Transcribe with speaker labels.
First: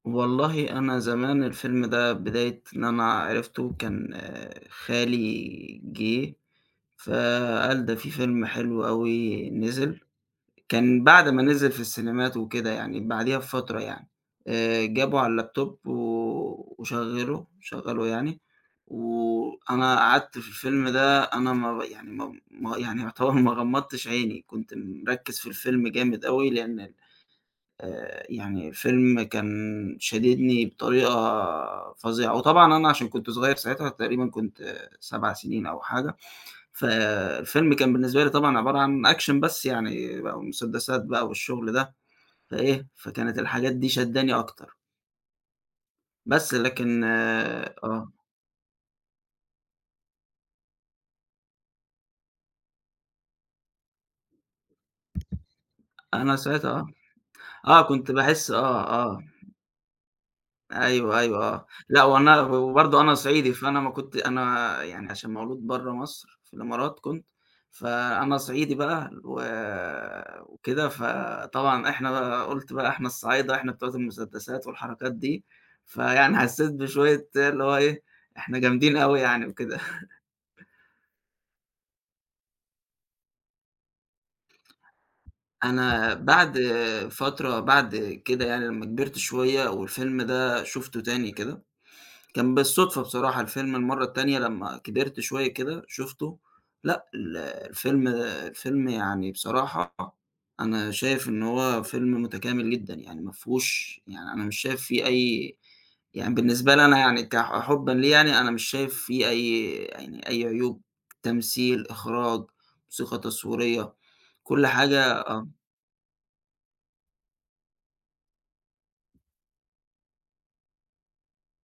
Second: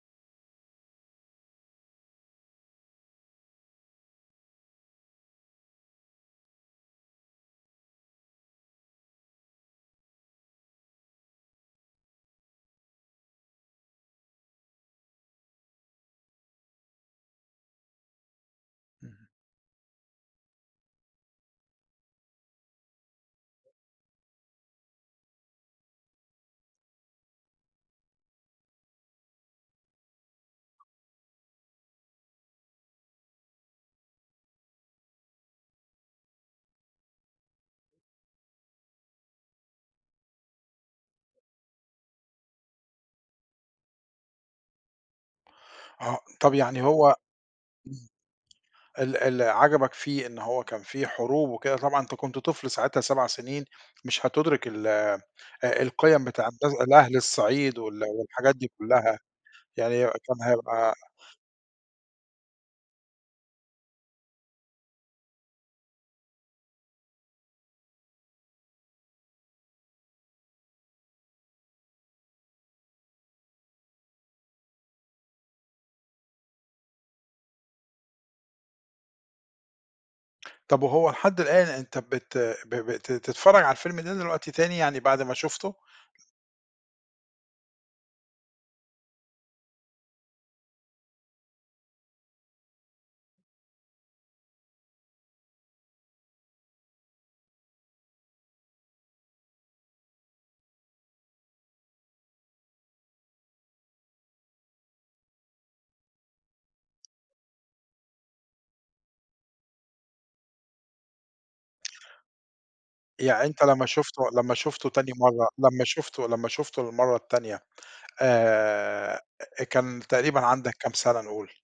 Speaker 1: والله أنا زمان الفيلم ده بداية إن أنا عرفته كان خالي جه، فقال ده في فيلم حلو أوي نزل، كان بعد ما نزل في السينمات وكده يعني بعديها بفترة يعني آآ جابه على الLaptop و وشغّله شغّله يعني
Speaker 2: [unintelligible]
Speaker 1: وأنا قعدت في الفيلم ده أنا ما ر يعني ما ما يعني يعتبر ما غمضّتش عيني كنت مركّز في الفيلم جامد أوي لأن ال آآ يعني الفيلم كان شاددني بطريقة فظيعة، وطبعًا أنا عشان كنت صغيّر ساعتها تقريبًا كنت 7 سنين أو حاجة، ف الفيلم كان بالنسبة لي طبعًا عبارة عن action بس يعني بقى مسدسات بقى والشغل ده، فإيه فكانت الحاجات دي شادّاني أكتر.
Speaker 2: آه
Speaker 1: بس
Speaker 2: طَب يعني
Speaker 1: لكن
Speaker 2: هو
Speaker 1: آه.
Speaker 2: [unintelligible] ال ال عجبك فيه إن هو كان في حروب وكده طبعًا أنت كنت طفل ساعتها 7 سنين مش هتدّرك ال آآ، القِيَم
Speaker 1: أنا
Speaker 2: بتاعة د
Speaker 1: ساعتها
Speaker 2: الأهل الصعيد
Speaker 1: آه، آه،
Speaker 2: وال
Speaker 1: كنت باحس
Speaker 2: والحاجات دي
Speaker 1: آه،
Speaker 2: كُلّها،
Speaker 1: آه.
Speaker 2: يعني كان هيبقى
Speaker 1: أيوه أيوه آه، لأ وأنا وبرضه أنا صعيدي فأنا ما كنت أنا يعني عشان مولود بره مصر في الإمارات، كنت فأنا صعيدي بقى و وكده، فطبعًا إحنا بقى قُلت بقى إحنا الصعايدة إحنا بتوع المسدسات والحركات دي، فيعني حسّيت بشوية [unintelligible] اللي هو إيه إحنا جامدين أوي يعني وكده.
Speaker 2: طَب وهو لحد الآن أنت بت ب ب ت تتفرج على الفيلم ده دلوقتي تاني يعني بعد ما شُفته؟
Speaker 1: أنا بعد فترة بعد كده يعني لمّا كبرت شوية والفيلم ده شُفته تاني كده، كان بالصدفة بصراحة الفيلم المرّة التانية لمّا كبرت شوية كده شُفته لأ ال الفيلم الفيلم يعني بصراحة أنا شايف إن هو فيلم متكامل جدًا، يعني ما فيهوش يعني أنا مش شايف في أي يعني بالنسبة لي أنا يعني ك ح حُبًا ليه يعني أنا مش شايف فيه أي يعني أي عيوب، تمثيل، إخراج، موسيقى
Speaker 2: يعني أنت لمّا
Speaker 1: تصويرية
Speaker 2: شُفته لمّا
Speaker 1: كل
Speaker 2: شُفته تاني
Speaker 1: حاجة
Speaker 2: مَرّة
Speaker 1: آه.
Speaker 2: لمّا شُفته لمّا شُفته للمَرّة التانية، آآ كان تقريبًا عندك كام سَنة نقول؟